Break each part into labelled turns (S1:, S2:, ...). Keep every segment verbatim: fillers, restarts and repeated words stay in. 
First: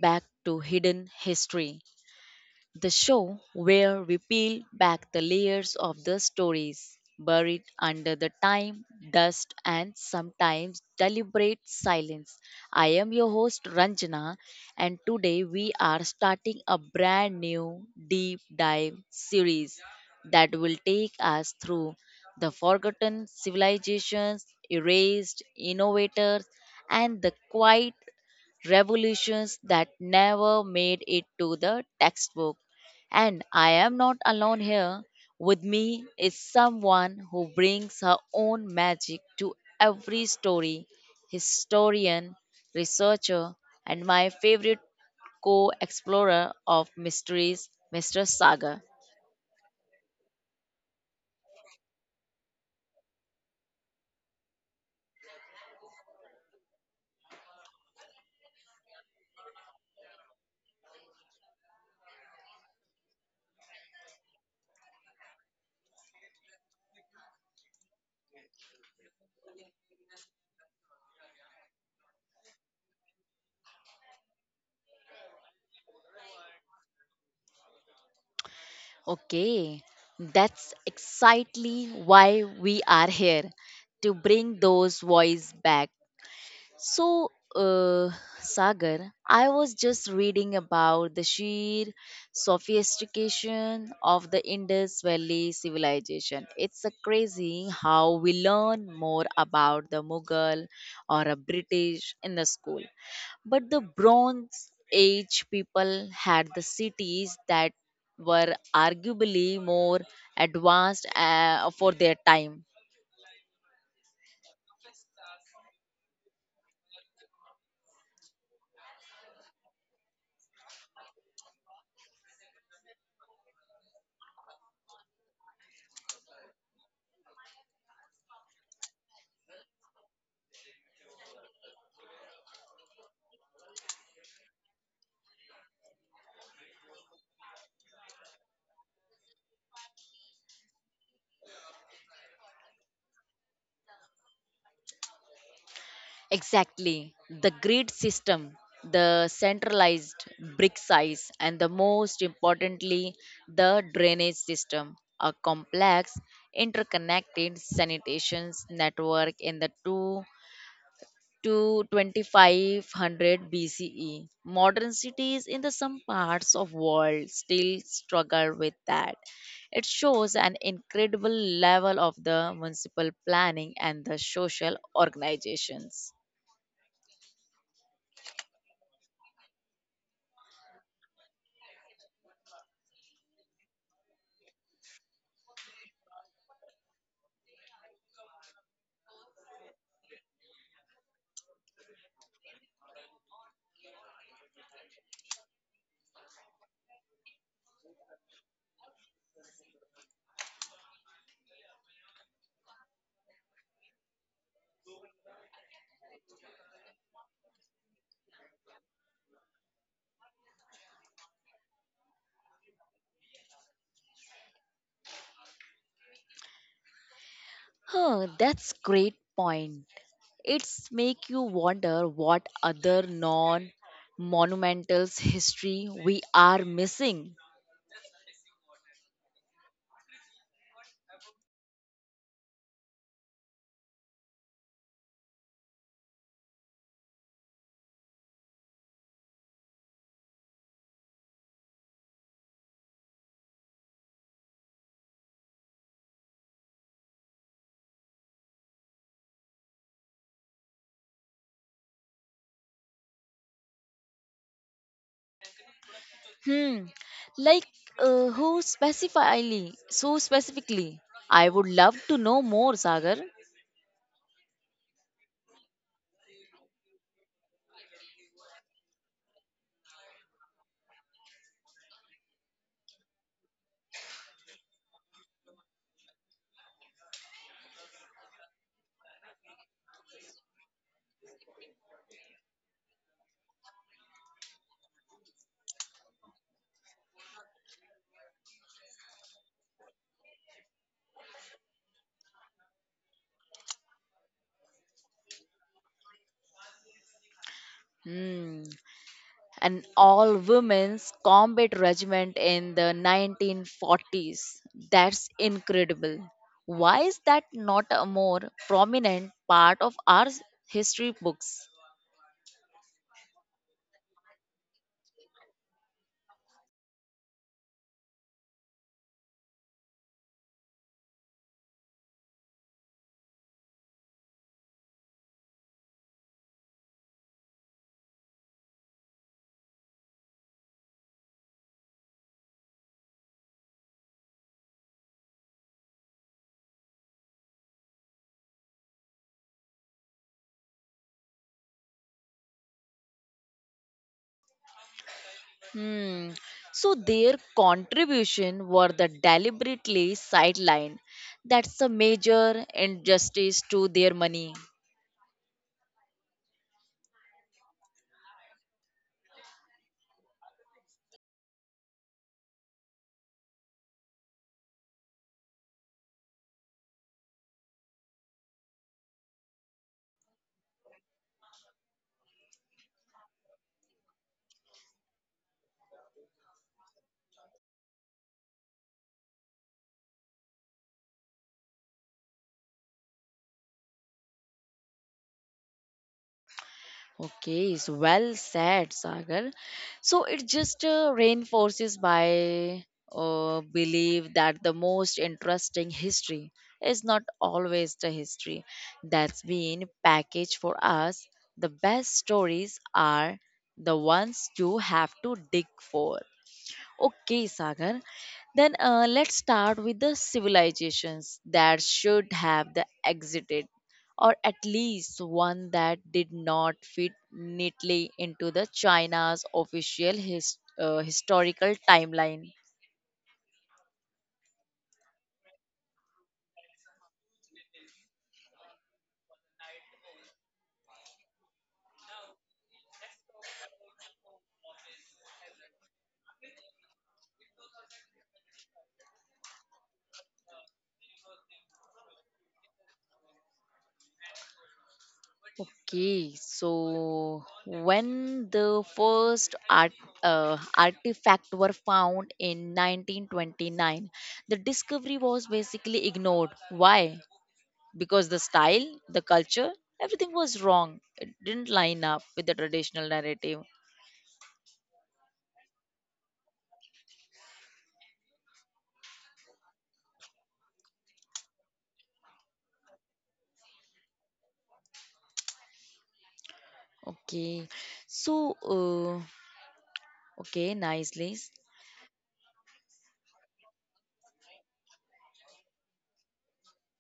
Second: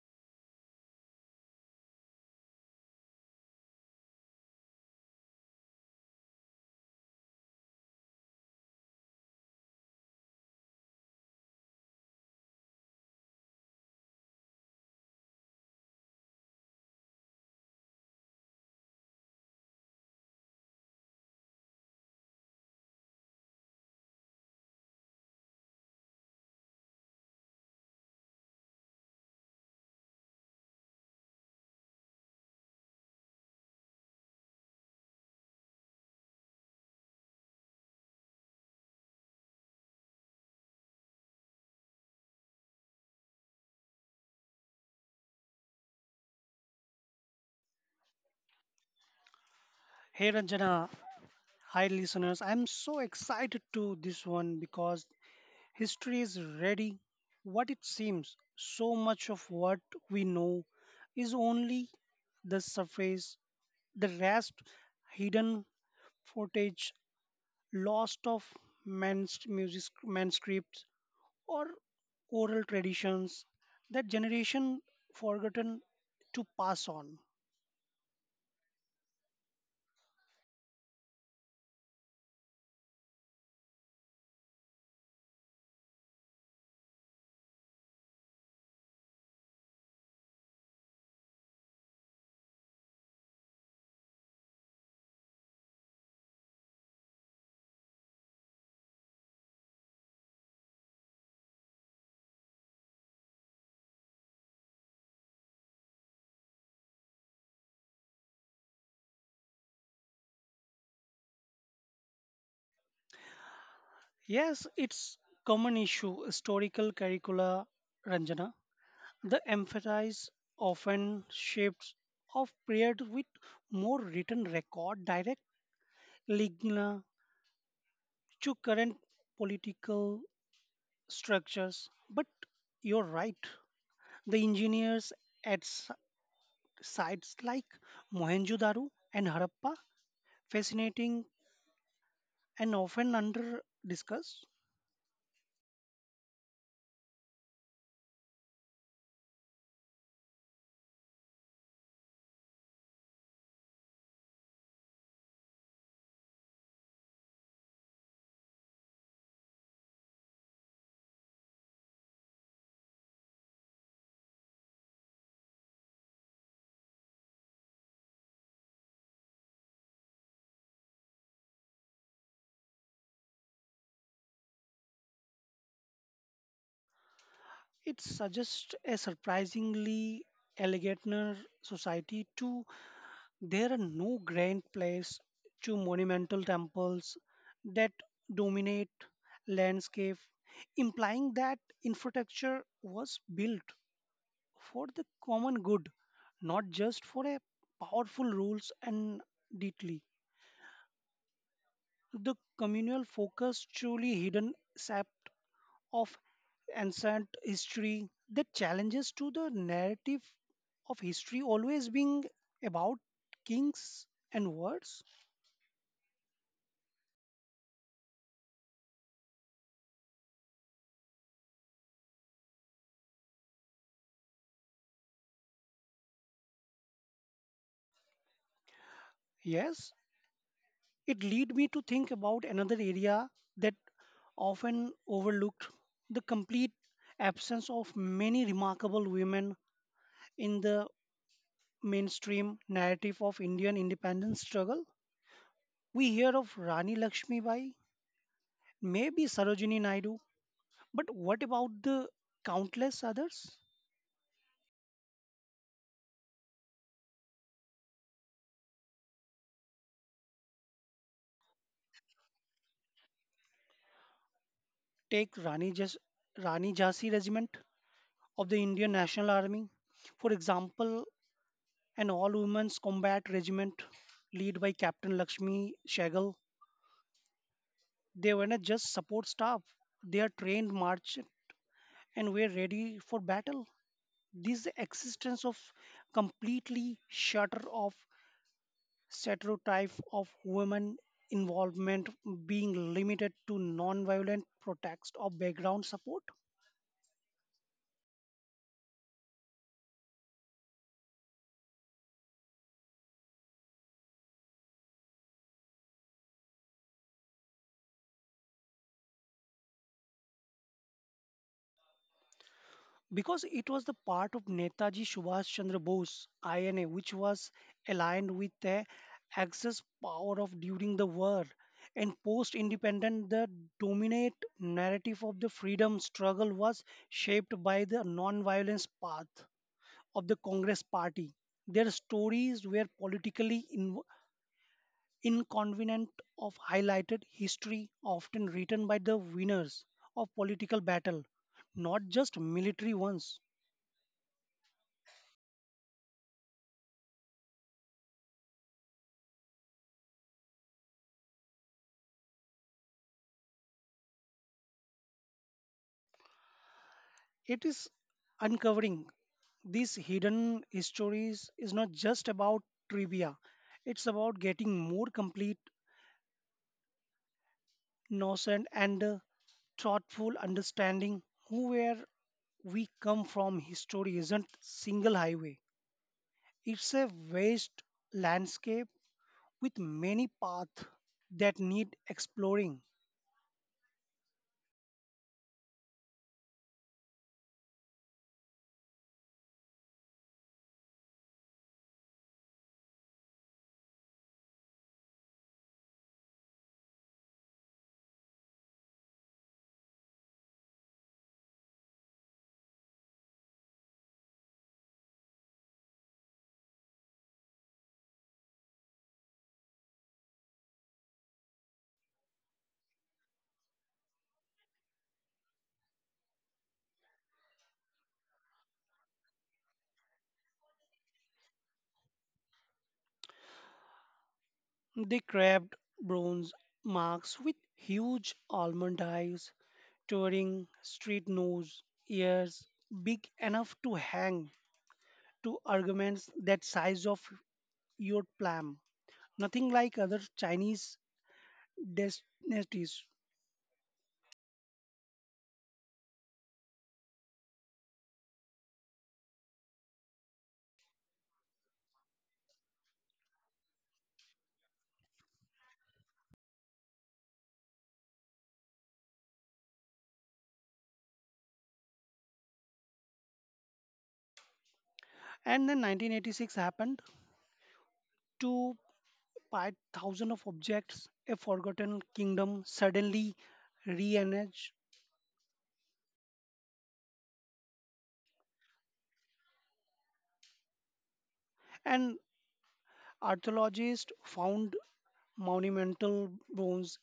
S1: back to Hidden History, the show where we peel back the layers of the stories buried under the time, dust, and sometimes deliberate silence. I am your host Ranjana, and today we are starting a brand new deep dive series that will take us through the forgotten civilizations, erased innovators, and the quiet revolutions that never made it to the textbook. And I am not alone here. With me is someone who brings her own magic to every story: historian, researcher, and my favorite co explorer of mysteries, mister Sagar.
S2: Hey Ranjana, hi listeners. I'm so excited to this one because history is ready. What it seems, so much of what we know is only the surface, the rest hidden footage, lost of man's music manuscripts or oral traditions that generation forgotten to pass on.
S1: Okay, that's exactly why we are here, to bring those voices back. So, uh, Sagar, I was just reading about the sheer sophistication of the Indus Valley civilization. It's a crazy how we learn more about the Mughal or a British in the school. But the Bronze Age people had the cities that were arguably more advanced uh, for their time.
S2: Yes, it's common issue historical curricula Ranjana. The emphasis often shifts of prayers with more written record direct lignina to current political structures. But you're right. The engineers at s- sites like Mohenjo-daro and Harappa, fascinating and often under discussed.
S1: Exactly. The grid system, the centralized brick size, and the most importantly, the drainage system, a complex interconnected sanitation network in the 2 to twenty-five hundred B C E. Modern cities in the some parts of world still struggle with that. It shows an incredible level of the municipal planning and the social organizations.
S2: It suggests a surprisingly elegant society too. There are no grand plays to monumental temples that dominate landscape, implying that infrastructure was built for the common good, not just for a powerful rules and deity. The communal focus truly hidden sept of ancient history that challenges to the narrative of history always being about kings and wars.
S1: Huh, that's great point. It's make you wonder what other non-monumental history we are missing.
S2: Yes, it led me to think about another area that often overlooked the complete absence of many remarkable women in the mainstream narrative of Indian independence struggle. We hear of Rani Lakshmi Bai, maybe Sarojini Naidu, but what about the countless others?
S1: Hmm, like uh, who specifically? So specifically, I would love to know more, Sagar.
S2: Take Rani, Jas- Rani Jhansi Regiment of the Indian National Army, for example, an all women's combat regiment led by Captain Lakshmi Shagal. They were not just support staff, they are trained march and were ready for battle. This existence of completely shutter off stereotype of women involvement being limited to non-violent protest or background support.
S1: Hmm, an all-women's combat regiment in the nineteen forties. That's incredible. Why is that not a more prominent part of our history books?
S2: Because it was the part of Netaji Subhash Chandra Bose I N A, which was aligned with the Axis power of during the war and post-independent. The dominant narrative of the freedom struggle was shaped by the non-violence path of the Congress Party. Their stories were politically in- inconvenient of highlighted history, often written by the winners of political battle, not just military ones.
S1: Hmm. So their contribution were the deliberately sidelined. That's a major injustice to their money.
S2: It is uncovering these hidden histories is not just about trivia. It's about getting more complete, innocent, and uh, thoughtful understanding who where we come from. History isn't single highway. It's a vast landscape with many paths that need exploring.
S1: Okay, so well said, Sagar. So it just uh, reinforces my uh, belief that the most interesting history is not always the history that's been packaged for us. The best stories are the ones you have to dig for. Okay, Sagar. Then uh, let's start with the civilizations that should have the exited, or at least one that did not fit neatly into the China's official his, uh, historical timeline.
S2: They carved bronze marks with huge almond eyes, touring street nose, ears big enough to hang to arguments that size of your plum. Nothing like other Chinese dynasties.
S1: Okay, so when the first art, uh, artifact were found in nineteen twenty-nine, the discovery was basically ignored. Why? Because the style, the culture, everything was wrong. It didn't line up with the traditional narrative.
S2: And then nineteen eighty-six happened to buy thousands of objects, a forgotten kingdom suddenly re-emerged.
S1: Okay. So, uh, okay, nice list.
S2: And archaeologists found monumental bones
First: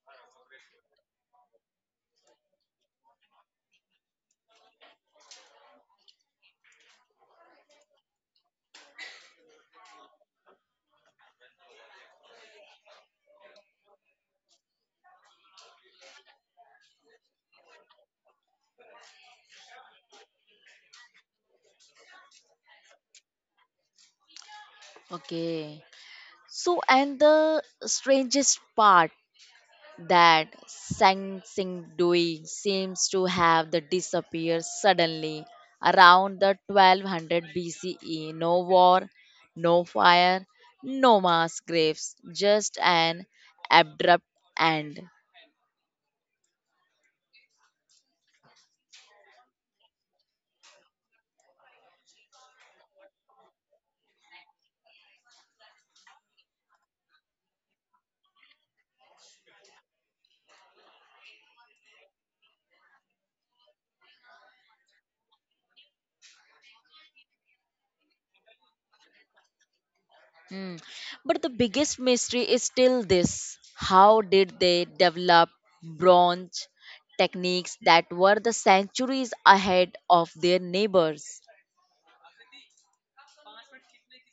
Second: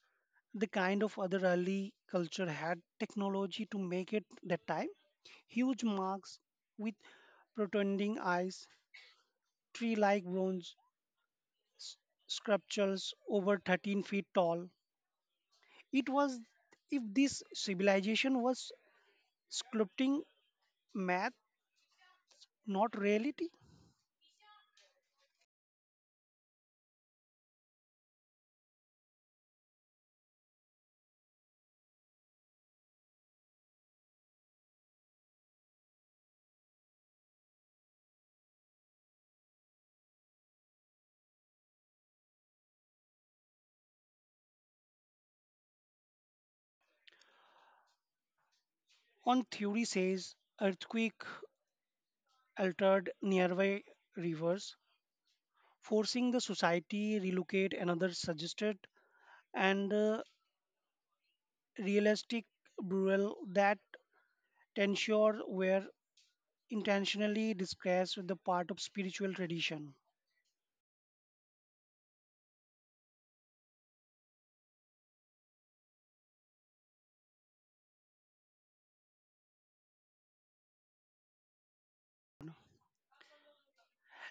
S2: the kind of other early culture had technology to make it that time. Huge marks with protruding eyes, tree like bronze sculptures over thirteen feet tall. It was if this civilization was sculpting math, not reality.
S1: Okay. So, and the strangest part that Sang Sing Dui seems to have the disappear suddenly around the twelve hundred B C E. No war, no fire, no mass graves, just an abrupt end.
S2: On theory says earthquake altered nearby rivers, forcing the society relocate another suggested and uh, realistic burial that Tensure were intentionally disguised with the part of spiritual tradition.
S1: Mm. But the biggest mystery is still this, how did they develop bronze techniques that were the centuries ahead of their neighbors?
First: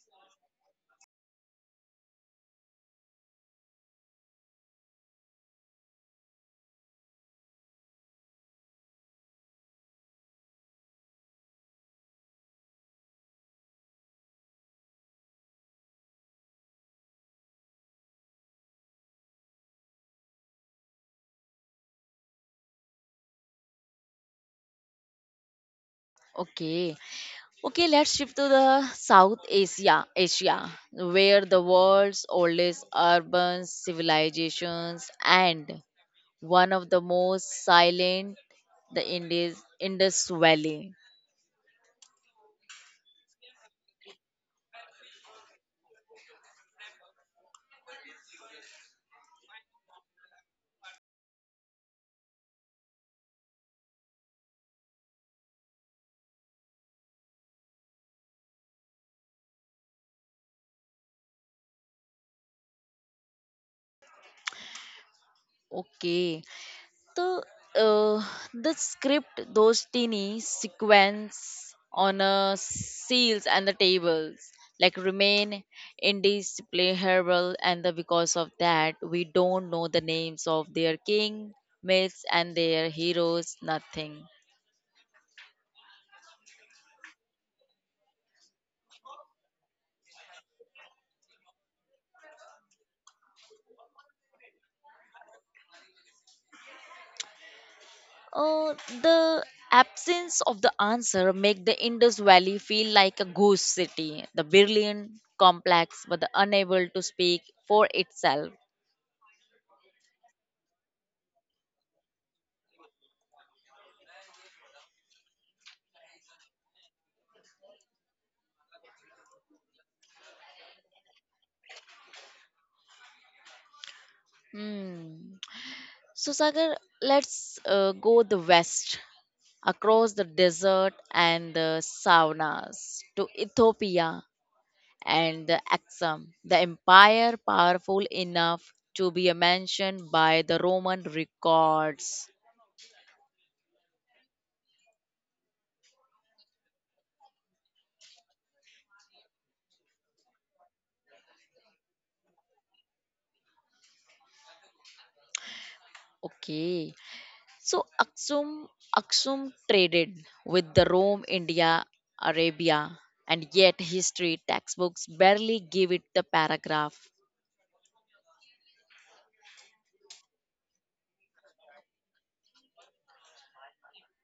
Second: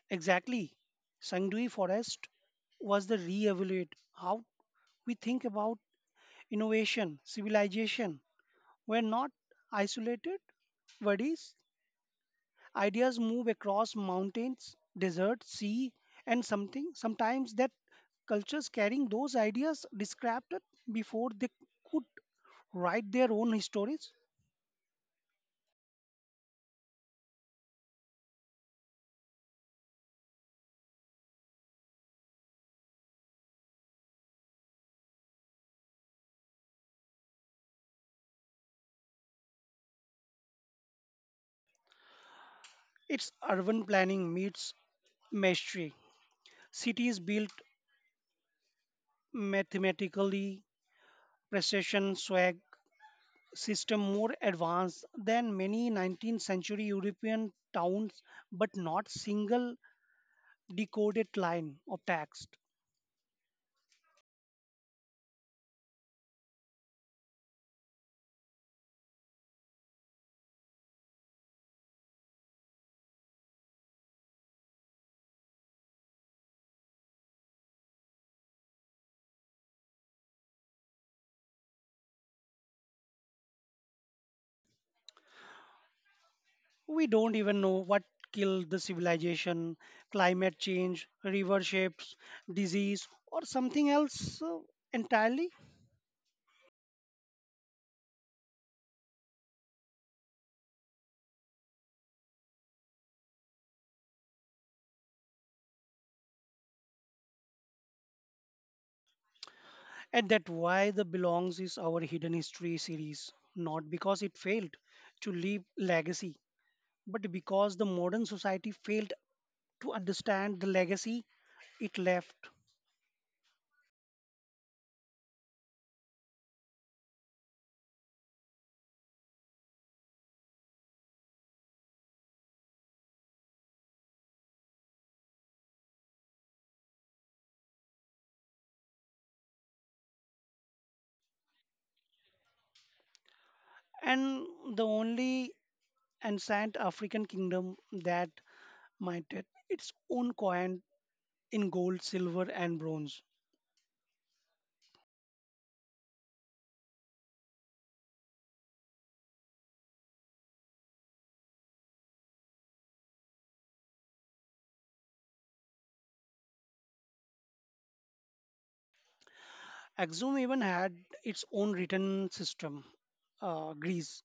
S2: Exactly. Sangdui Forest was the re-evaluate how we think about innovation, civilization. We're not isolated bodies. Ideas move across mountains, desert, sea, and something. Sometimes that cultures carrying those ideas described it before they could write their own stories.
S1: Okay. Okay, let's shift to the South Asia, Asia, where the world's oldest urban civilizations and one of the most silent, the Indus, Indus Valley.
S2: It's urban planning meets mastery. Cities built mathematically, precision, swag, system more advanced than many nineteenth century European towns, but not single decoded line of text.
S1: Okay, the uh, the script, those teeny sequence on a seals and the tables like, remain indiscernible. And the, because of that we don't know the names of their king myths and their heroes, nothing.
S2: We don't even know what killed the civilization, climate change, river shapes, disease, or something else uh, entirely.
S1: uh, the absence of the answer make the Indus Valley feel like a ghost city, the brilliant complex but the unable to speak for itself.
S2: And that why the belongs is our hidden history series, not because it failed to leave legacy, but because the modern society failed to understand the legacy it left.
S1: Hmm. So, Sagar, let's uh, go the west, across the desert and the savannas to Ethiopia and the Aksum, the empire powerful enough to be mentioned by the Roman records.
S2: And the only ancient African kingdom that minted its own coin in gold, silver, and bronze.
S1: Okay, so Aksum, Aksum traded with the Rome, India, Arabia, and yet history textbooks barely give it the paragraph.
S2: Axum even had its own written system, uh, Greece,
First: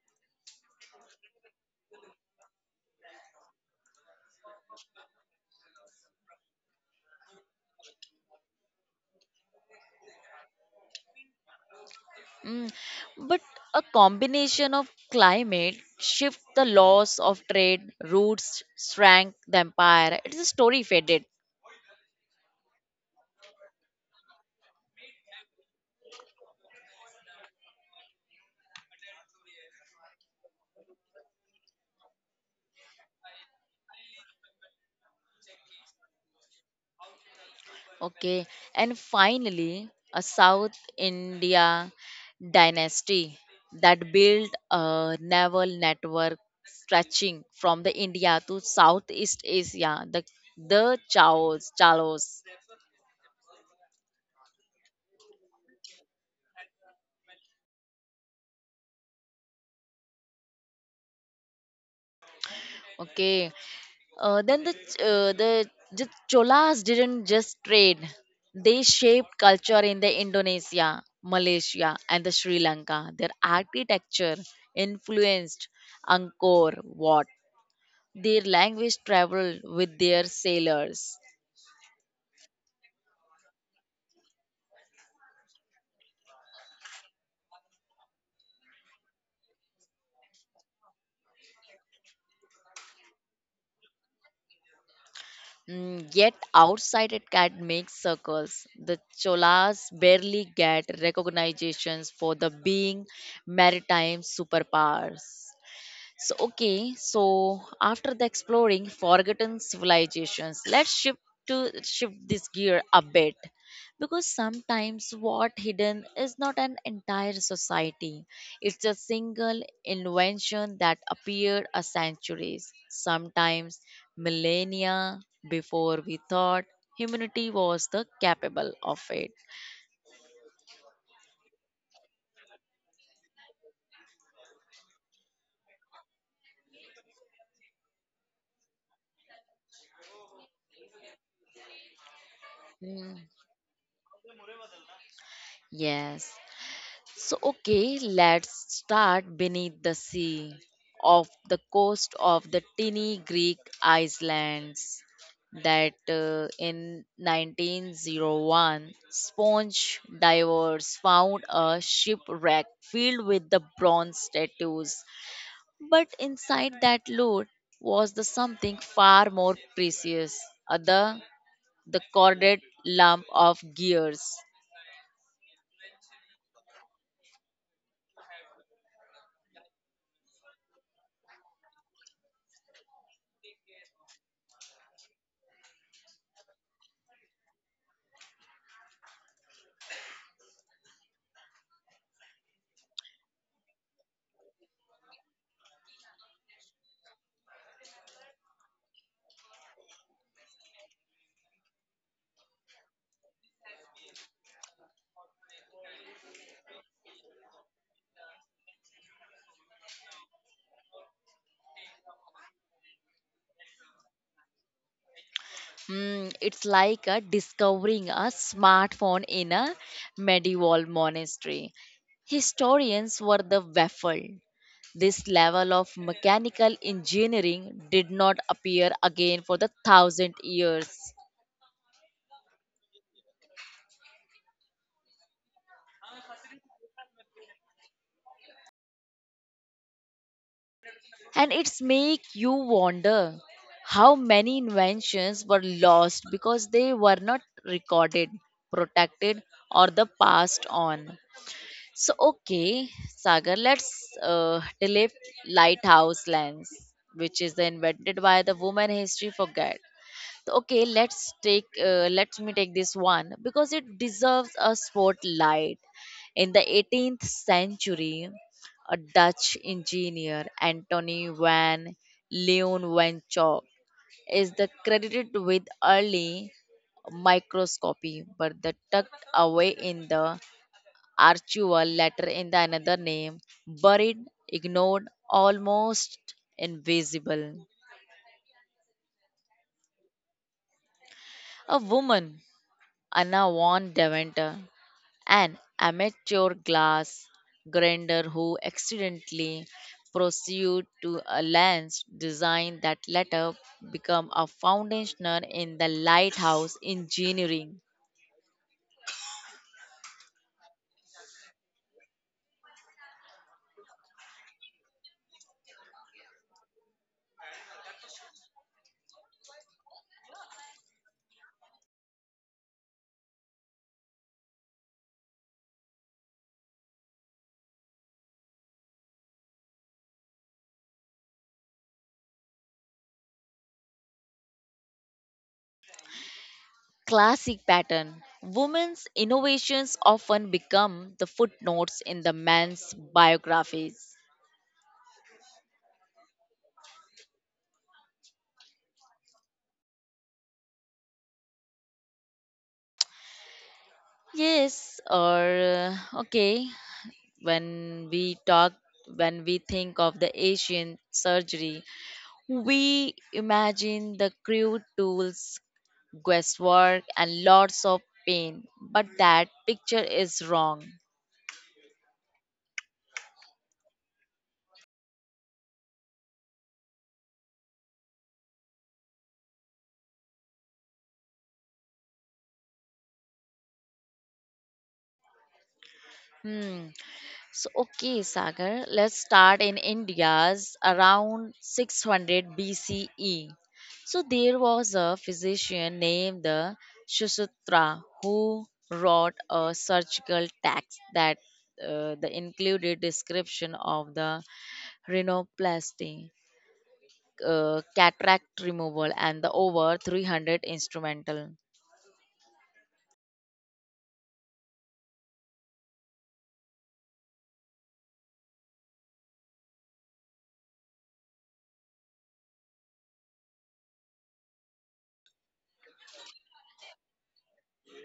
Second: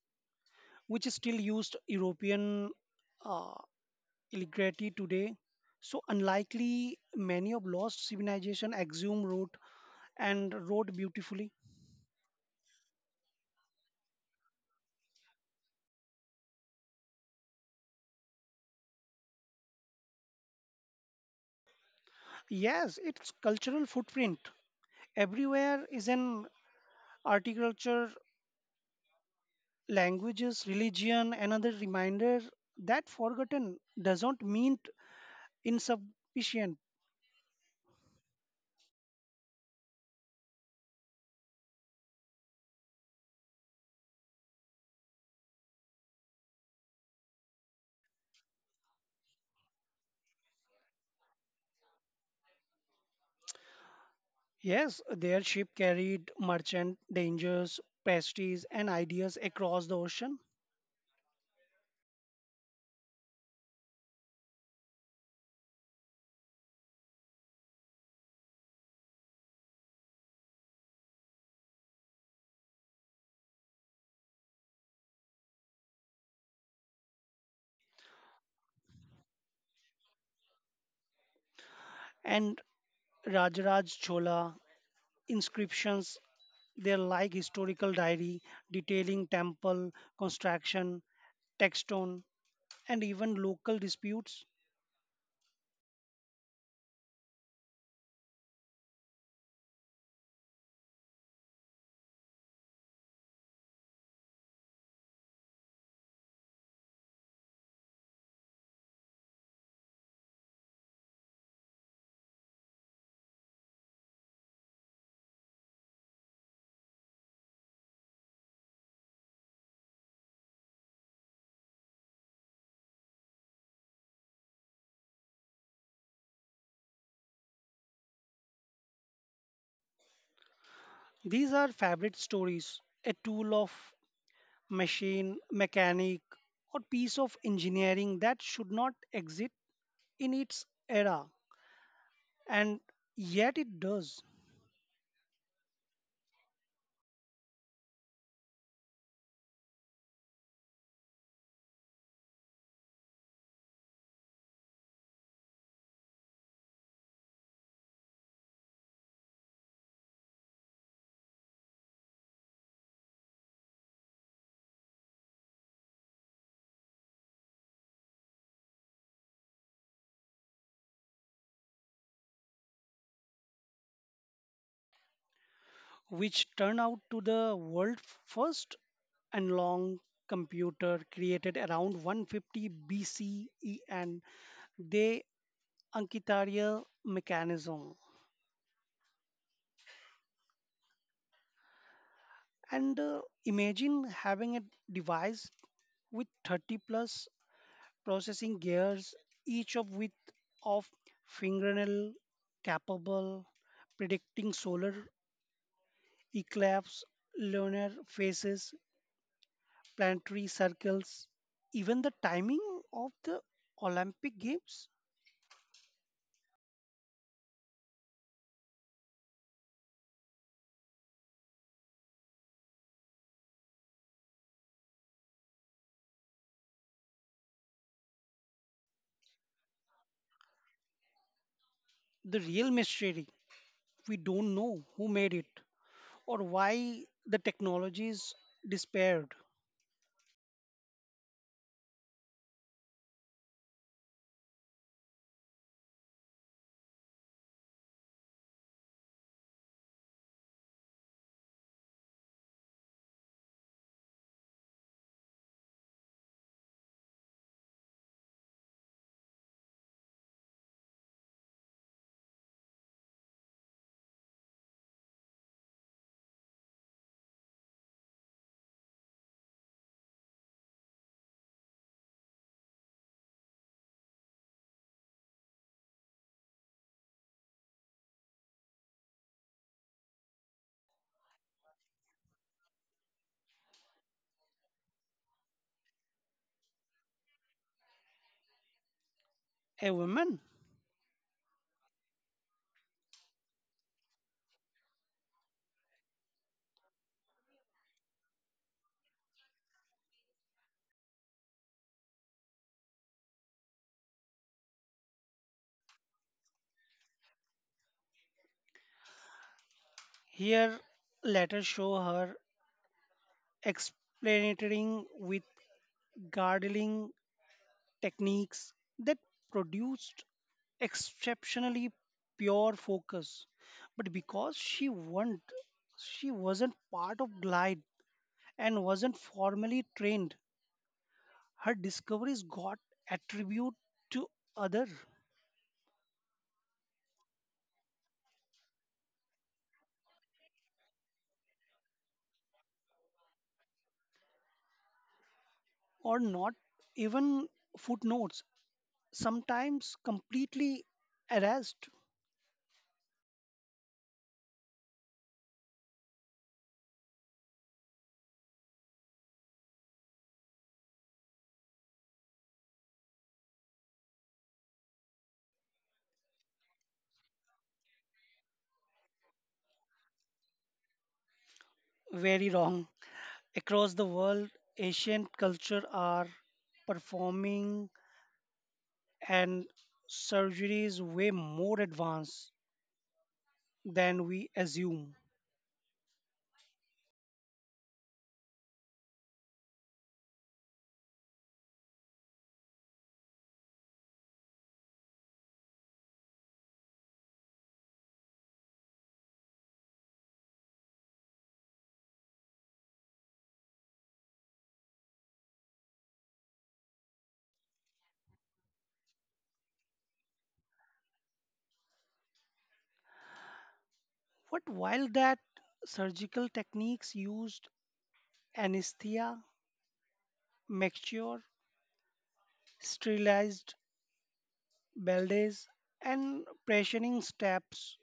S2: which is still used European uh, illiterate today, so unlikely many of lost civilization assume route and wrote beautifully.
S1: Mm, but a combination of climate shift, the loss of trade routes shrank the empire. It is a story faded.
S2: Yes, its cultural footprint everywhere is an articulture, languages, religion, another reminder that forgotten doesn't mean insufficient.
S1: Okay. And finally, a South India dynasty that built a naval network stretching from the India to Southeast Asia, the the Chaos, Chalos.
S2: Yes, their ship carried merchant dangers, pastries, and ideas across the ocean.
S1: Okay. Uh, then the Ch- uh, the J- Cholas didn't just trade; they shaped culture in the Indonesia, Malaysia, and the Sri Lanka. Their architecture influenced Angkor Wat. Their language traveled with their sailors.
S2: And Rajaraj Chola inscriptions they're like historical diary detailing temple construction, text stone, and even local disputes.
S1: Mm, yet outside academic circles, the Cholas barely get recognitions for the being maritime superpowers. So, okay, so after the exploring forgotten civilizations, let's shift to shift this gear a bit because sometimes what hidden is not an entire society, it's a single invention that appeared a centuries sometimes millennia before we thought humanity was the capable of it.
S2: These are favorite stories, a tool of machine, mechanic, or piece of engineering that should not exist in its era, and
S1: Hmm,
S2: yet it does,
S1: yes. So, okay, let's start beneath the sea off the coast of the teeny Greek islands that uh, in nineteen hundred one sponge divers found a shipwreck filled with the bronze statues, but inside that loot was the something far more precious, uh, the the corded lump of gears.
S2: which turn out to the world first and long computer created around one fifty B C E and the Ankitaria mechanism. And uh, imagine having a device with thirty plus processing gears, each of with of fingernail capable predicting solar eclipse, lunar phases, planetary circles, even the timing of the Olympic Games.
S1: Mm, it's like a discovering a smartphone in a medieval monastery. Historians were the baffled. This level of mechanical engineering did not appear again for the thousand years.
S2: The real mystery we don't know who made it or why the technology is despaired.
S1: And it's make you wonder how many inventions were lost because they were not recorded, protected, or the passed on. So, okay, Sagar, let's uh, delay lighthouse lens, which is the invented by the woman history forget. So, okay, let's take, uh, let me take this one because it deserves a spotlight. In the eighteenth century, a Dutch engineer, Antony van Leeuwenhoek, is the credited with early microscopy, but the tucked away in the Archua, later in the another name, buried, ignored, almost invisible.
S2: A woman.
S1: A woman, Anna von Deventer, an amateur glass grinder who accidentally pursued to a lens design that later became a foundational in the lighthouse engineering.
S2: Here, let us show her explaining with gardening techniques that produced exceptionally pure focus. But because she will she wasn't part of Glide and wasn't formally trained, her discoveries got attributed to other
S1: Classic pattern. Women's innovations often become the footnotes in the man's biographies.
S2: or not even footnotes sometimes completely erased.
S1: Yes, or uh, okay, when we talk, when we think of the Asian surgery, we imagine the crude tools, guesswork, and lots of pain. But that picture is wrong.
S2: Very wrong. Across the world, ancient culture are performing and surgeries way more advanced than we assume.
S1: Hmm, so, okay, Sagar, let's start in India's around six hundred B C E. So, there was a physician named the Sushruta who wrote a surgical text that uh, the included description of the rhinoplasty, uh, cataract removal, and the over three hundred instrumental.
S2: What while that surgical techniques used anesthesia, mixture, sterilized bandages, and pressuring steps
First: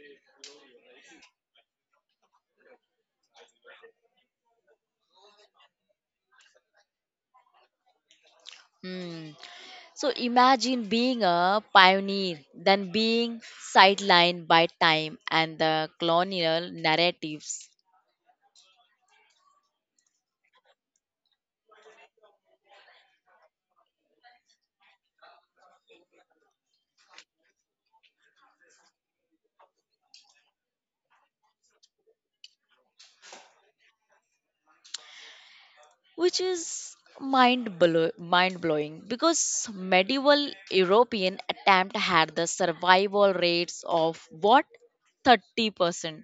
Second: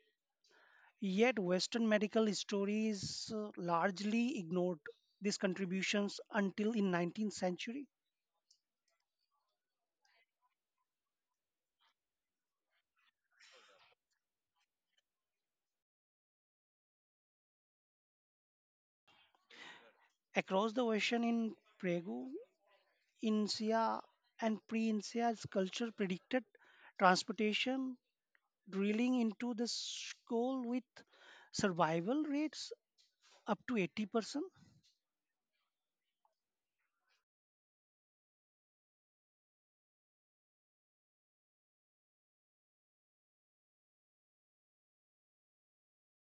S2: yet, Western medical history is uh, largely ignored these contributions until in nineteenth century.
S1: Hmm. So imagine being a pioneer, then being sidelined by time and the colonial narratives,
S2: Across the ocean in Prego, Incia and pre-Incia's culture predicted transportation, drilling into the skull with survival rates up to eighty percent.
S1: which is mind blow- mind blowing because medieval European attempt had the survival rates of what, thirty percent.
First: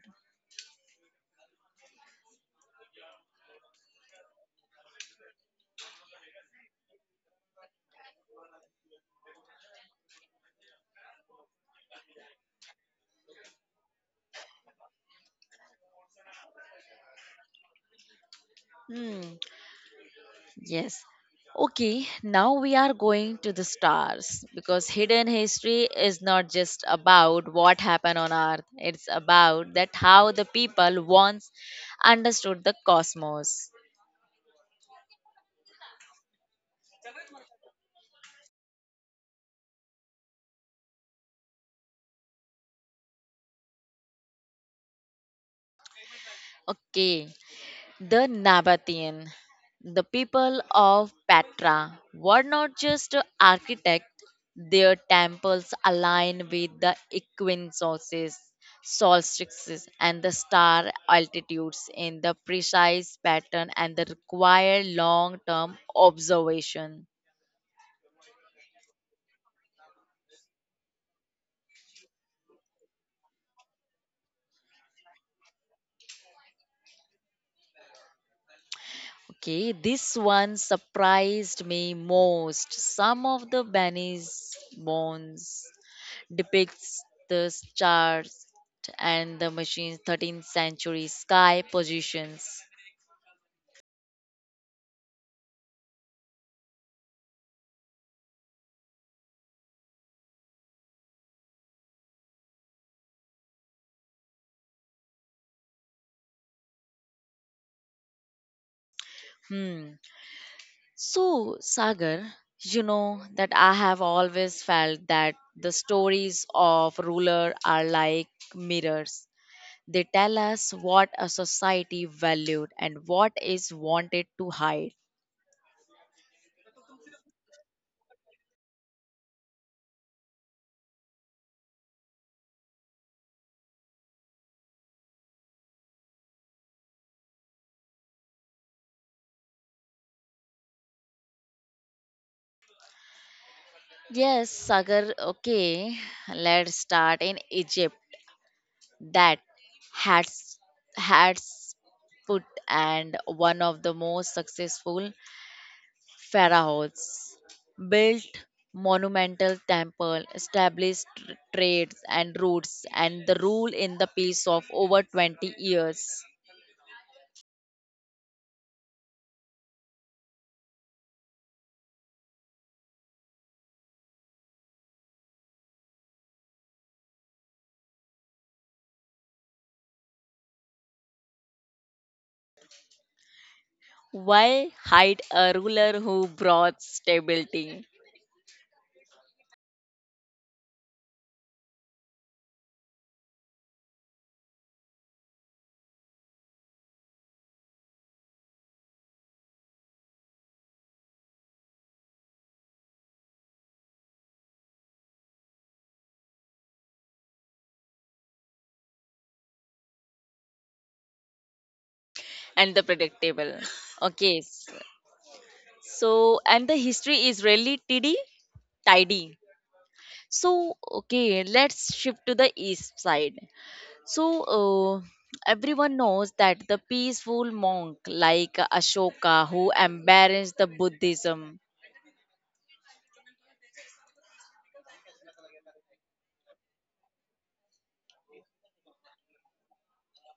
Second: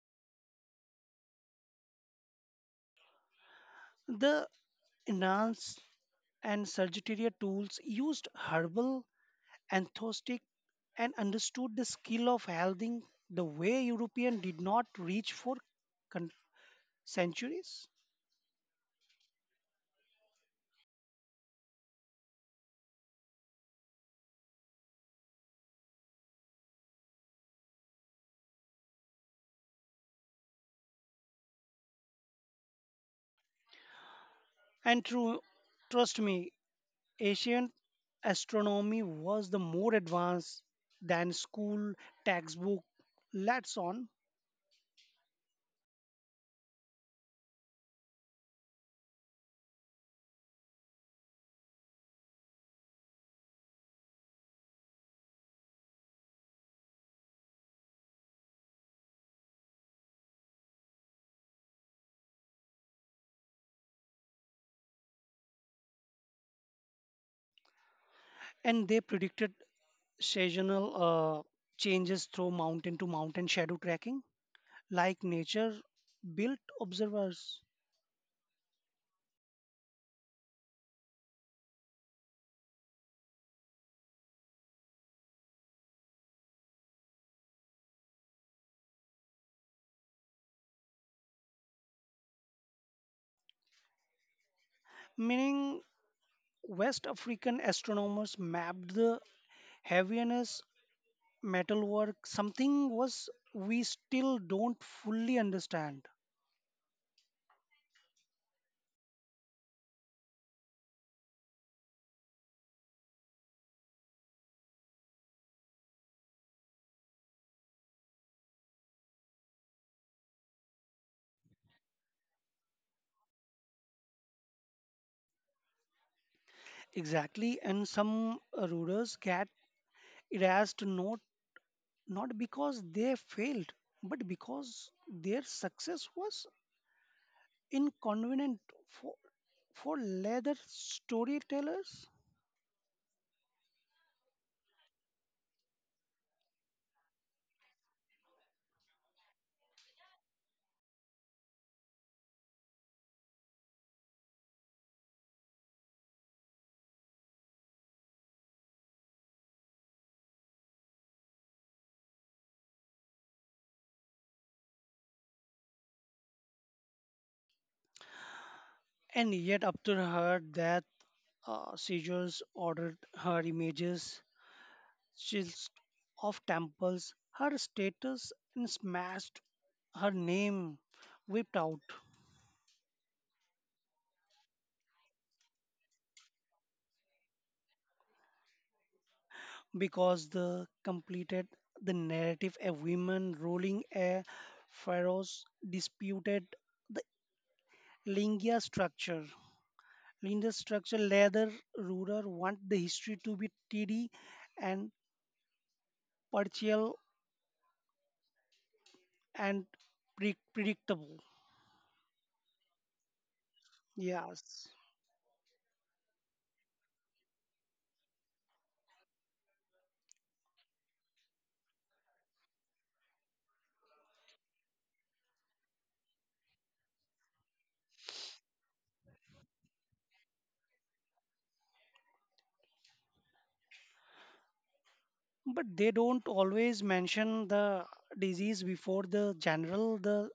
S2: The enhanced and surgical tools used herbal, anthostic, and understood the skill of welding the way European did not reach for con- centuries.
S1: Hmm. Yes. Okay, now we are going to the stars because hidden history is not just about what happened on earth, it's about that how the people once understood the cosmos.
S2: And true, trust me, ancient astronomy was the more advanced than school textbook lets on,
S1: Okay, the Nabatean, the people of Petra, were not just architects, their temples aligned with the equinoxes, solstices, and the star altitudes in the precise pattern and the required long term observation.
S2: and they predicted seasonal uh, changes through mountain to mountain shadow tracking, like nature built observers,
S1: Okay, this one surprised me most. Some of the Benny's bones depicts the stars and the machine's thirteenth century sky positions.
S2: meaning West African astronomers mapped the heaviness metalwork, something was we still don't fully understand
S1: Hmm. So, Sagar, you know that I have always felt that the stories of ruler are like mirrors. They tell us what a society valued and what is wanted to hide.
S2: exactly, and some uh, rulers get erased not not because they failed, but because their success was inconvenient for for leather storytellers.
S1: Yes, Sagar, okay, let's start in Egypt that had had put and one of the most successful pharaohs built monumental temple established tr- trades and routes and the rule in the peace of over twenty years.
S2: And yet, after her death, uh, Caesars ordered her images, shields of temples, her status, and smashed her name whipped out.
S1: Why hide a ruler who brought stability
S2: Because the completed the narrative a woman ruling a pharaoh's disputed the lingia structure lingia structure leather ruler want the history to be tidy and partial and pre- predictable.
S1: and the predictable? Okay, s-
S2: Yes.
S1: so and the history is really tidy tidy. So, okay, let's shift to the east side. So, uh, everyone knows that the peaceful monk like Ashoka who embraced the Buddhism.
S2: But they don't always mention the disease before the general the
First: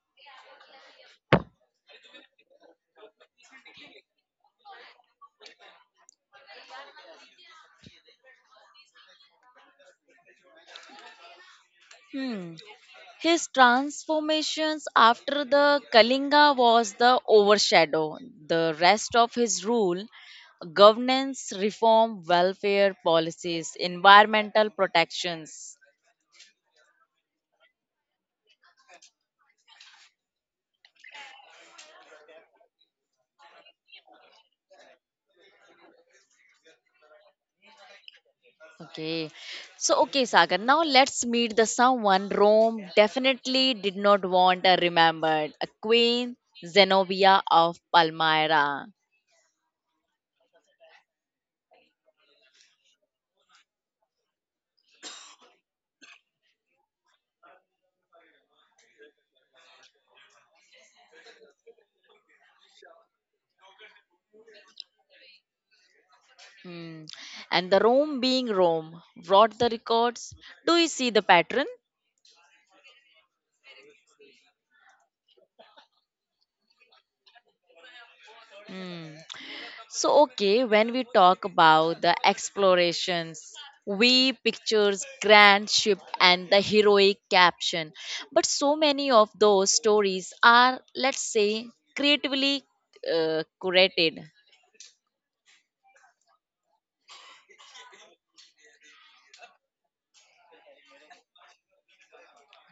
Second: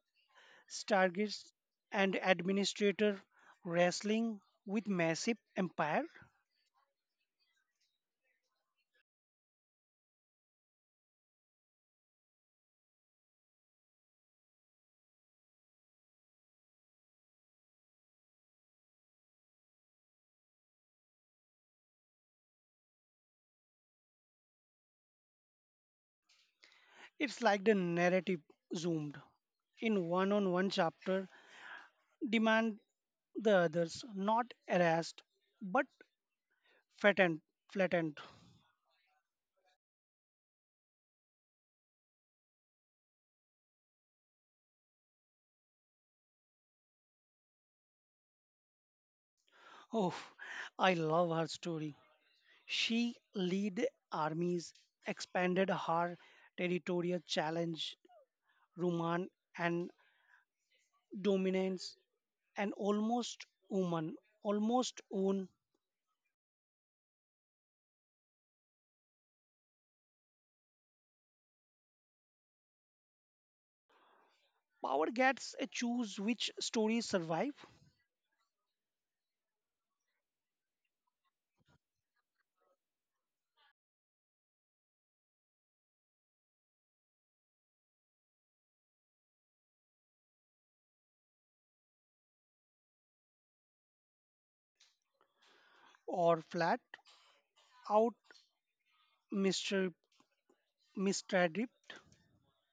S2: stargates and administrator wrestling with massive empire.
S1: Hmm. His transformations after the Kalinga was the overshadow. The rest of his rule, governance reform, welfare policies, environmental protections.
S2: It's like the narrative zoomed in one on one chapter, demand the others not harassed but fattened, flattened.
S1: Okay. So, okay, Sagar, now let's meet the someone Rome definitely did not want uh, remembered, a Queen Zenobia of Palmyra.
S2: Oh, I love her story. She lead armies, expanded her territorial challenge, Roman and dominance, and almost woman, almost own.
S1: Hmm. And the Rome being Rome, wrote the records. Do you see the pattern?
S2: Power gets a choose which stories survive
S1: Hmm. So, okay, when we talk about the explorations, we pictures grand ship and the heroic caption. But so many of those stories are, let's say, creatively uh, curated.
S2: or flat out mister mister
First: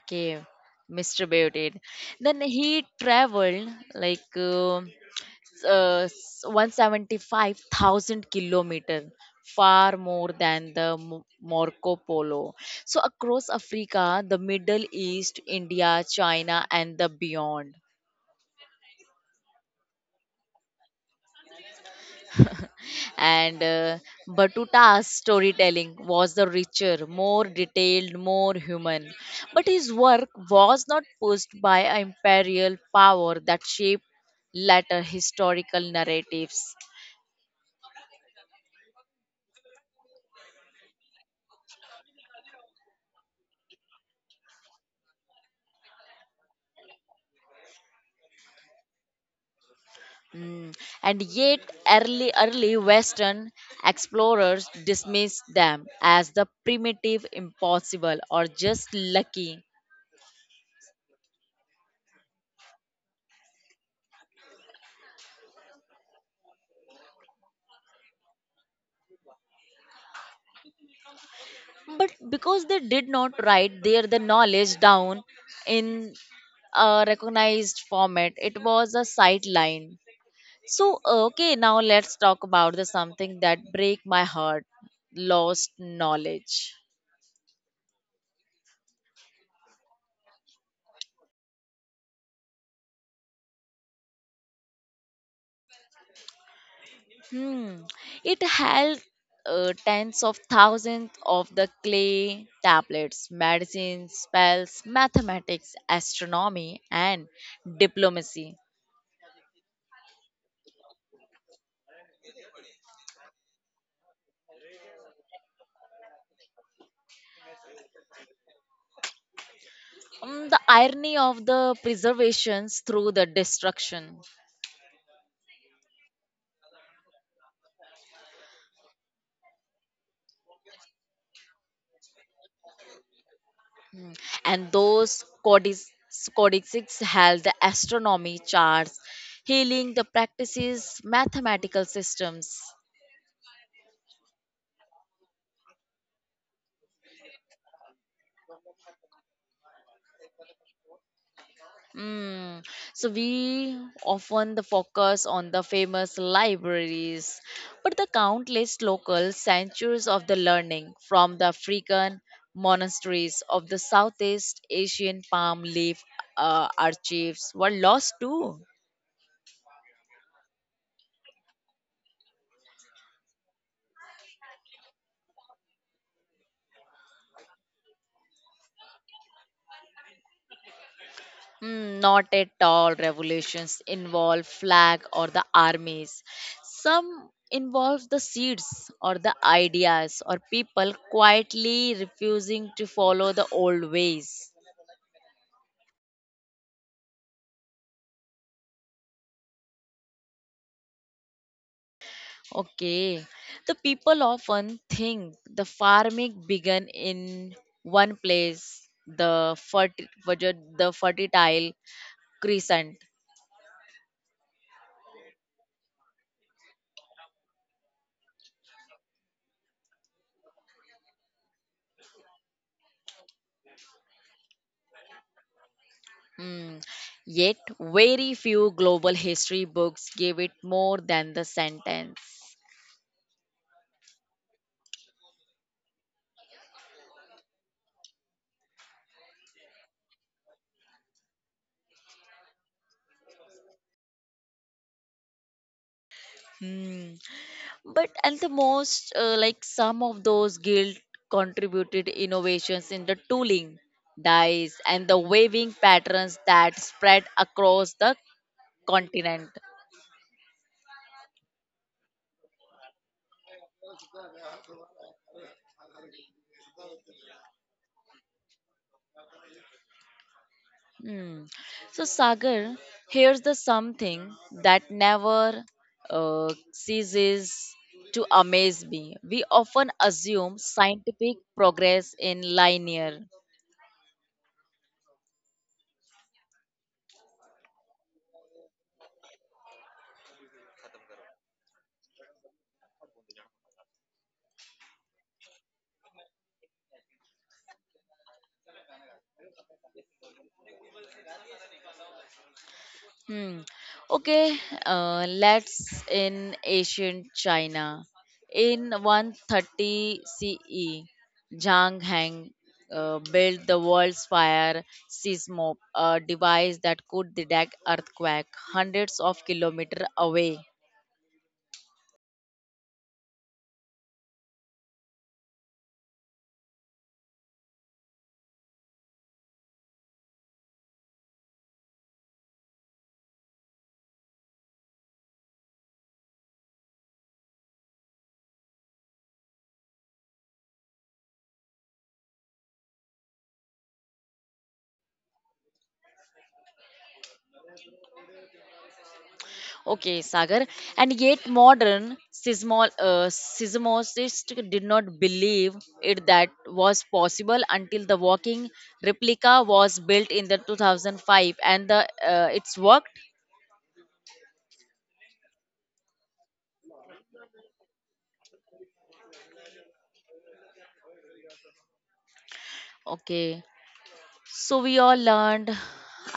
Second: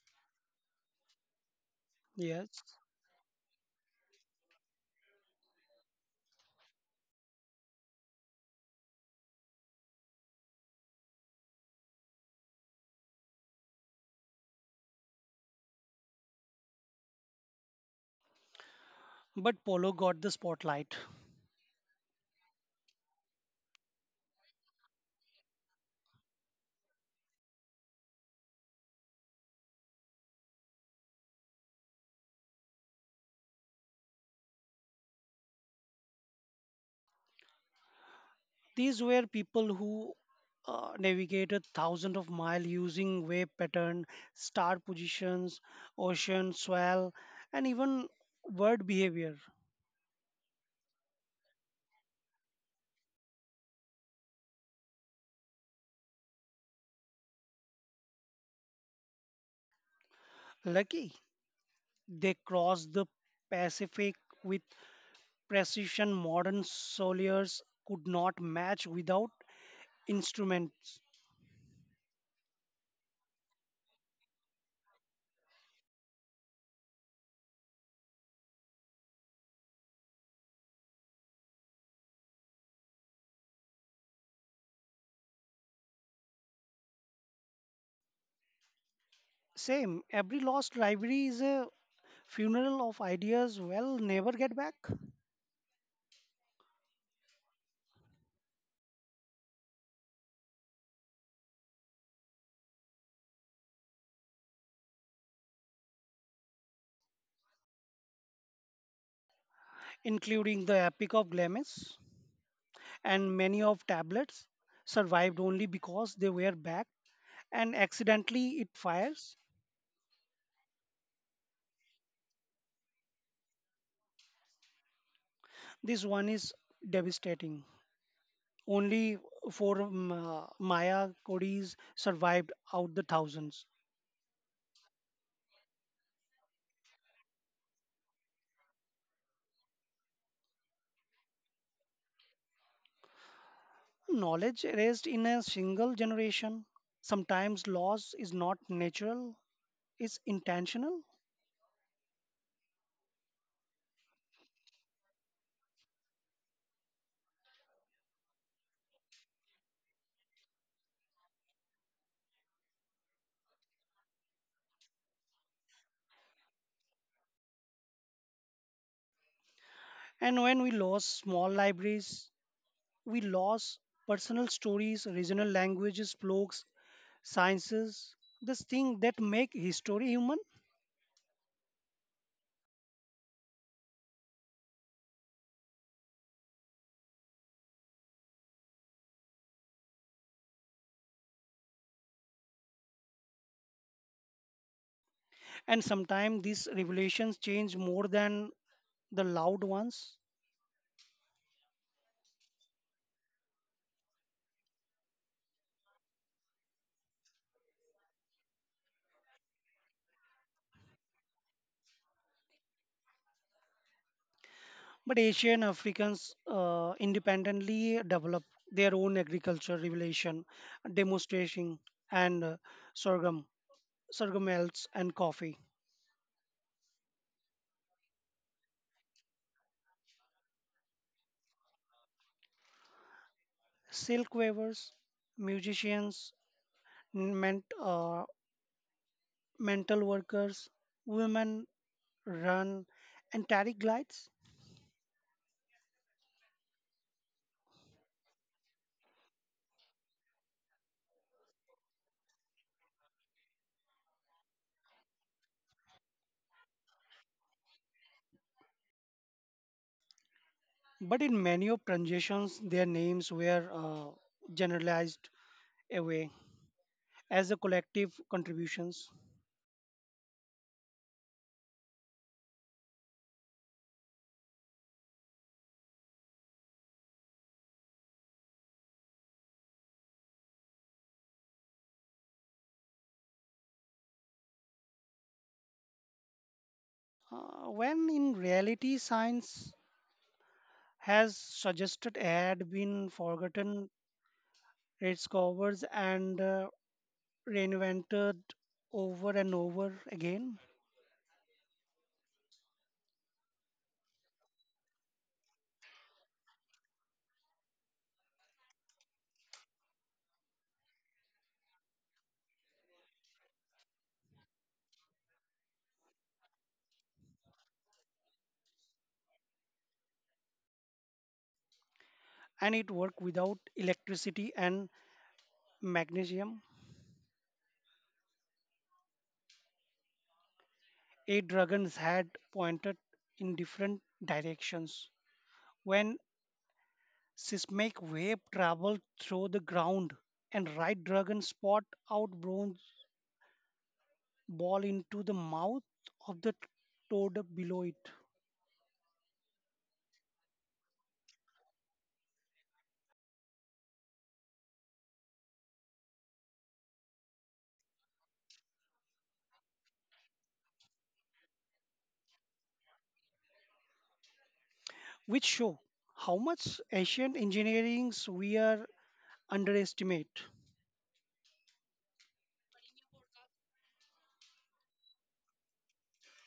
S1: Okay, mister Beauty. Then
S2: Yes,
S1: he traveled, like. um uh, s- one hundred seventy-five thousand kilometers, far more than the Mo- Marco Polo. So, across Africa, the Middle East, India, China, and the beyond.
S2: but Polo got the spotlight.
S1: And uh, Batuta's storytelling was the richer, more detailed, more human. But his work was not pushed by an imperial power that shaped later historical narratives.
S2: These were people who uh, navigated thousands of miles using wave pattern, star positions, ocean swell, and even word behavior.
S1: Mm. And yet, early, early Western explorers dismissed them as the primitive, impossible, or just lucky.
S2: Lucky they crossed the Pacific with precision modern soldiers could not match without instruments.
S1: But because they did not write their the knowledge down in a recognized format, it was a sideline. So, okay, now let's talk about the something that break my heart: lost knowledge.
S2: Same, every lost rivalry is a funeral of ideas well, never get back.
S1: Hmm. It held uh, tens of thousands of the clay tablets, medicines, spells, mathematics, astronomy, and diplomacy.
S2: Including the Epic of Glamis, and many of tablets survived only because they were backed and accidentally it fires.
S1: Mm. The irony of the preservations through the destruction.
S2: This one is devastating. Only four um, uh, Maya Codis survived out the thousands.
S1: And those codices, codices held the astronomy charts, healing the practices, mathematical systems.
S2: Knowledge erased in a single generation. Sometimes loss is not natural, it's intentional.
S1: Mm. So we often the focus on the famous libraries, but the countless local centers of the learning from the African monasteries of the Southeast Asian palm leaf uh, archives were lost too.
S2: And when we lose small libraries, we lose personal stories, regional languages, blogs, sciences, this thing that make history human.
S1: Mm, not at all. Revolutions involve flag or the armies. Some involve the seeds or the ideas or people quietly refusing to follow the old ways.
S2: And sometimes these revelations change more than the loud ones.
S1: Okay. The people often think the farming began in one place, the, ferti- ferti- the fertile crescent.
S2: But Asian Africans uh, independently develop their own agriculture revelation, demonstration, and uh, sorghum, sorghum elts and coffee.
S1: Hmm. Yet, very few global history books give it more than the sentence.
S2: Silk weavers, musicians, ment, uh, mental workers, women run and taric glides
S1: Hmm. But and the most uh, like some of those guild contributed innovations in the tooling, dyes, and the waving patterns that spread across the continent.
S2: but in many of transitions, their names were uh, generalized away as a collective contributions,
S1: Hmm. So Sagar, here's the something that never uh, ceases to amaze me. We often assume scientific progress in linear.
S2: uh, when in reality science has suggested had been forgotten, rediscovered, and uh, reinvented over and over again.
S1: Hmm. Okay, uh, let's in ancient China. In one thirty C E, Zhang Heng uh, built the world's fire seismo, a device that could detect earthquake hundreds of kilometers away.
S2: And it worked without electricity and magnesium. Eight dragons had pointed in different directions when seismic wave travel through the ground and right dragon spot out bronze ball into the mouth of the toad below it,
S1: Okay, Sagar. And yet, modern seismol- uh, seismologists did not believe it that was possible until the walking replica was built in the two thousand five, and the uh, it's worked.
S2: which show how much ancient engineerings we are underestimate.
S1: Okay, so we all learned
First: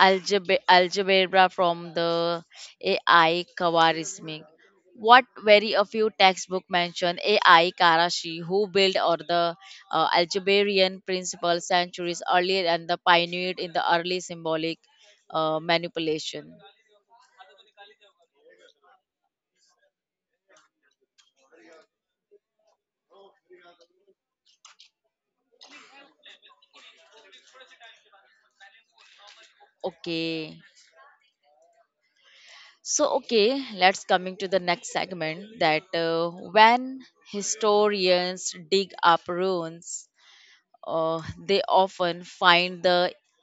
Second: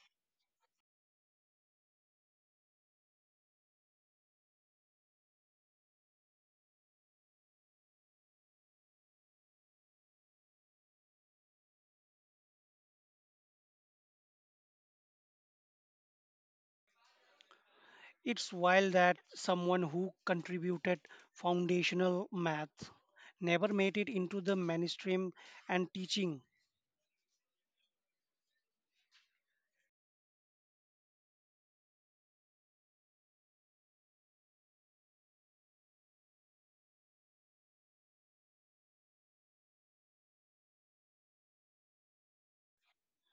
S1: algebra, algebra from the A I Khawarizmi. What very a few textbook mention A I Karashi, who built or the uh, algebraic principle centuries earlier and the pioneered in the early symbolic uh, manipulation.
S2: It's wild that someone who contributed foundational math never made it into the mainstream and teaching.
S1: Okay, so okay, let's coming to the next segment that uh, when historians dig up ruins uh, they often find the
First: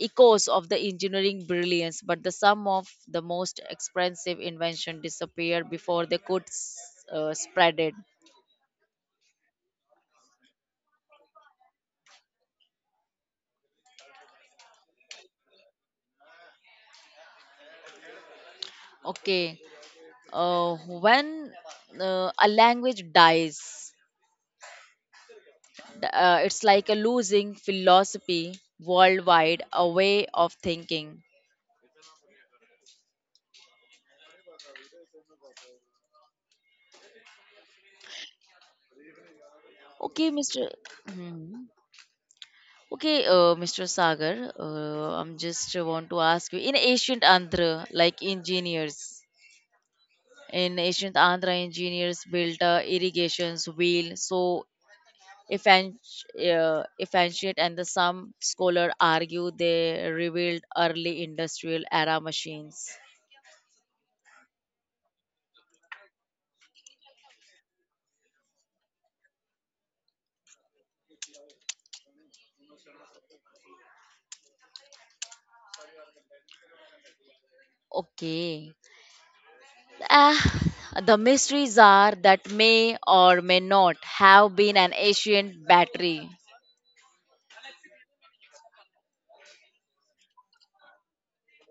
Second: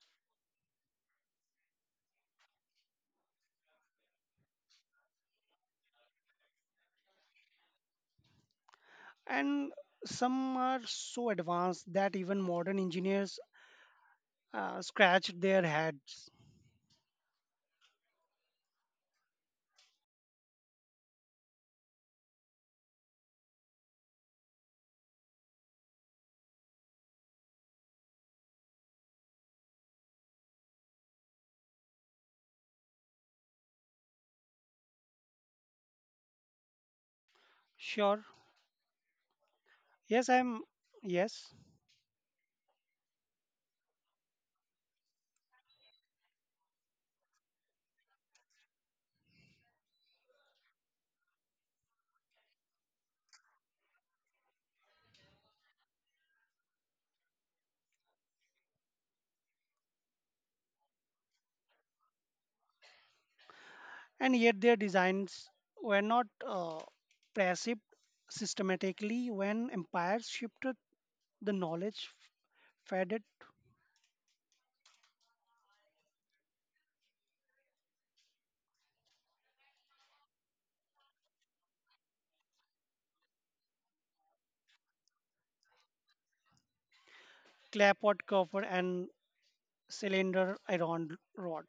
S1: echoes of the engineering brilliance, but the some of the most expensive invention disappeared before they could s- uh, spread it.
S2: And some are so advanced that even modern engineers uh, scratch their heads.
S1: Okay, uh, when uh, a language dies, th- uh, it's like a losing philosophy worldwide, a way of thinking.
S2: Sure.
S1: Okay,
S2: Yes, I'm.
S1: mister
S2: Yes.
S1: Mhm. Okay, uh, mister Sagar, uh, I'm just uh, want to ask you in ancient Andhra, like engineers, in ancient Andhra, engineers built uh, irrigations wheel. So, if an- uh, if ancient and the some scholar argue they revealed early industrial era machines.
S2: And yet their designs were not uh, perceived systematically when empires shifted the knowledge faded
S1: Okay. Ah, the mysteries are that may or may not have been an ancient battery.
S2: clapboard cover and cylinder iron rod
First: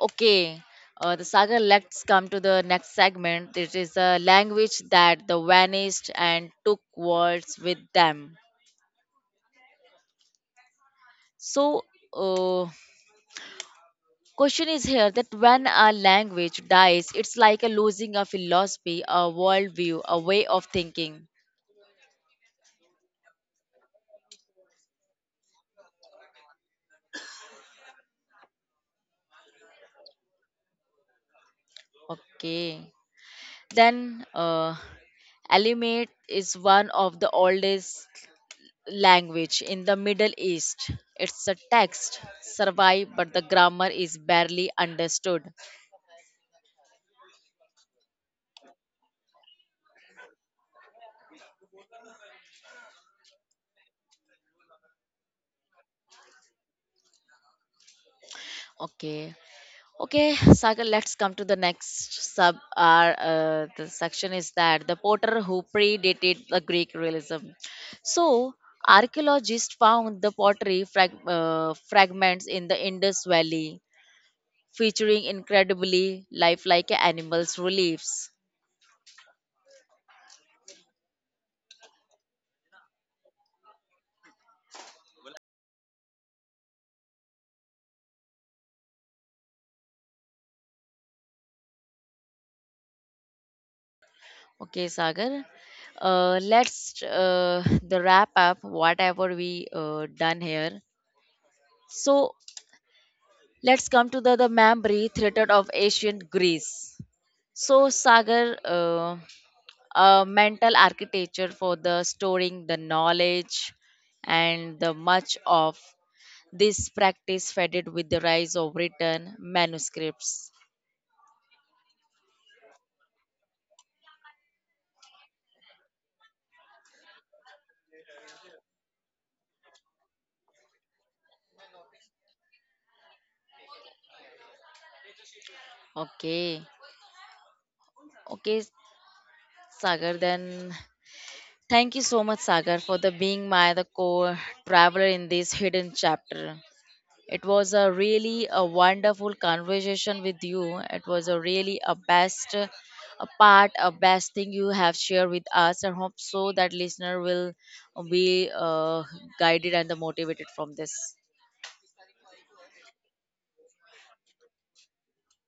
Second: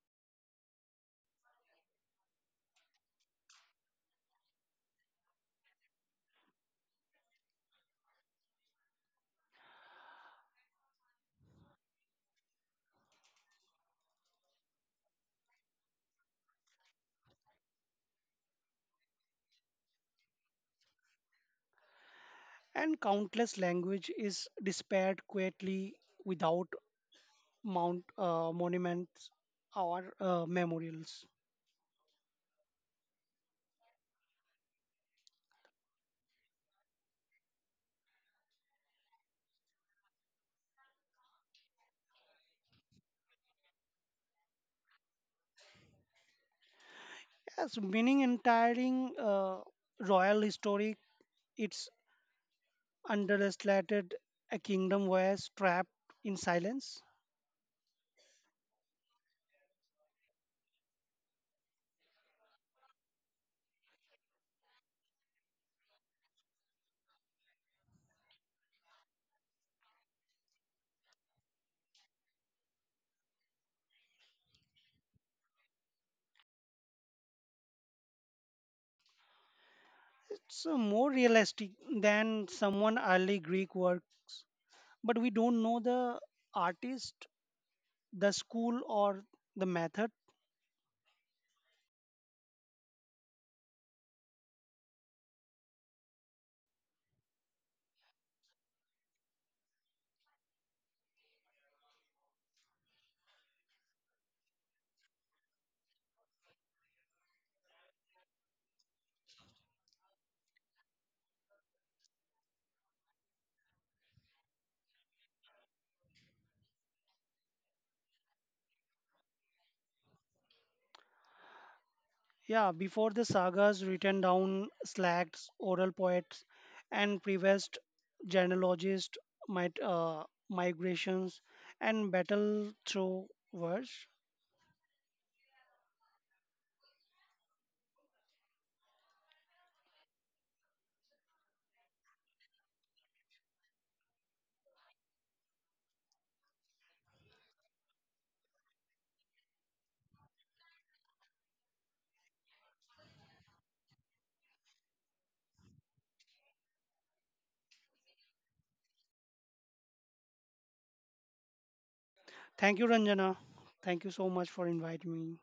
S1: Okay. Uh, the saga, let's come to the next segment. It is a language that the vanished and took words with them. So, uh, question is here that when a language dies, it's like a losing a philosophy, a worldview, a way of thinking.
S2: and countless language is despaired quietly without mount uh, monuments or uh, memorials
S1: Okay. Then, uh, Alimate is one of the oldest language in the Middle East. It's a text survive, but the grammar is barely understood.
S2: yes meaning entire uh, royal historic its understated a kingdom was trapped in silence.
S1: Okay. Okay, Sagar, let's come to the next sub. Our uh, the section is that the Potter who predated the Greek realism. So archaeologists found the pottery frag- uh, fragments in the Indus Valley, featuring incredibly lifelike animals' reliefs.
S2: It's uh, more realistic than someone early Greek work, but we don't know the artist, the school, or the method.
S1: Okay, Sagar, uh, let's uh, the wrap up whatever we uh, done here. So let's come to the the memory theater of ancient Greece. So, Sagar, uh, a mental architecture for the storing the knowledge and the much of this practice faded with the rise of written manuscripts.
S2: Yeah, before the sagas written down, slags, oral poets, and previous genealogists might uh, migrations and battle through verse.
S1: Okay, okay, Sagar. Then thank you so much, Sagar, for the being my the core traveler in this hidden chapter. It was a really a wonderful conversation with you. It was a really a best uh, a part, a best thing you have shared with us. I hope so that listener will be uh, guided and motivated from this.
S2: Thank you, Ranjana. Thank you so much for inviting me.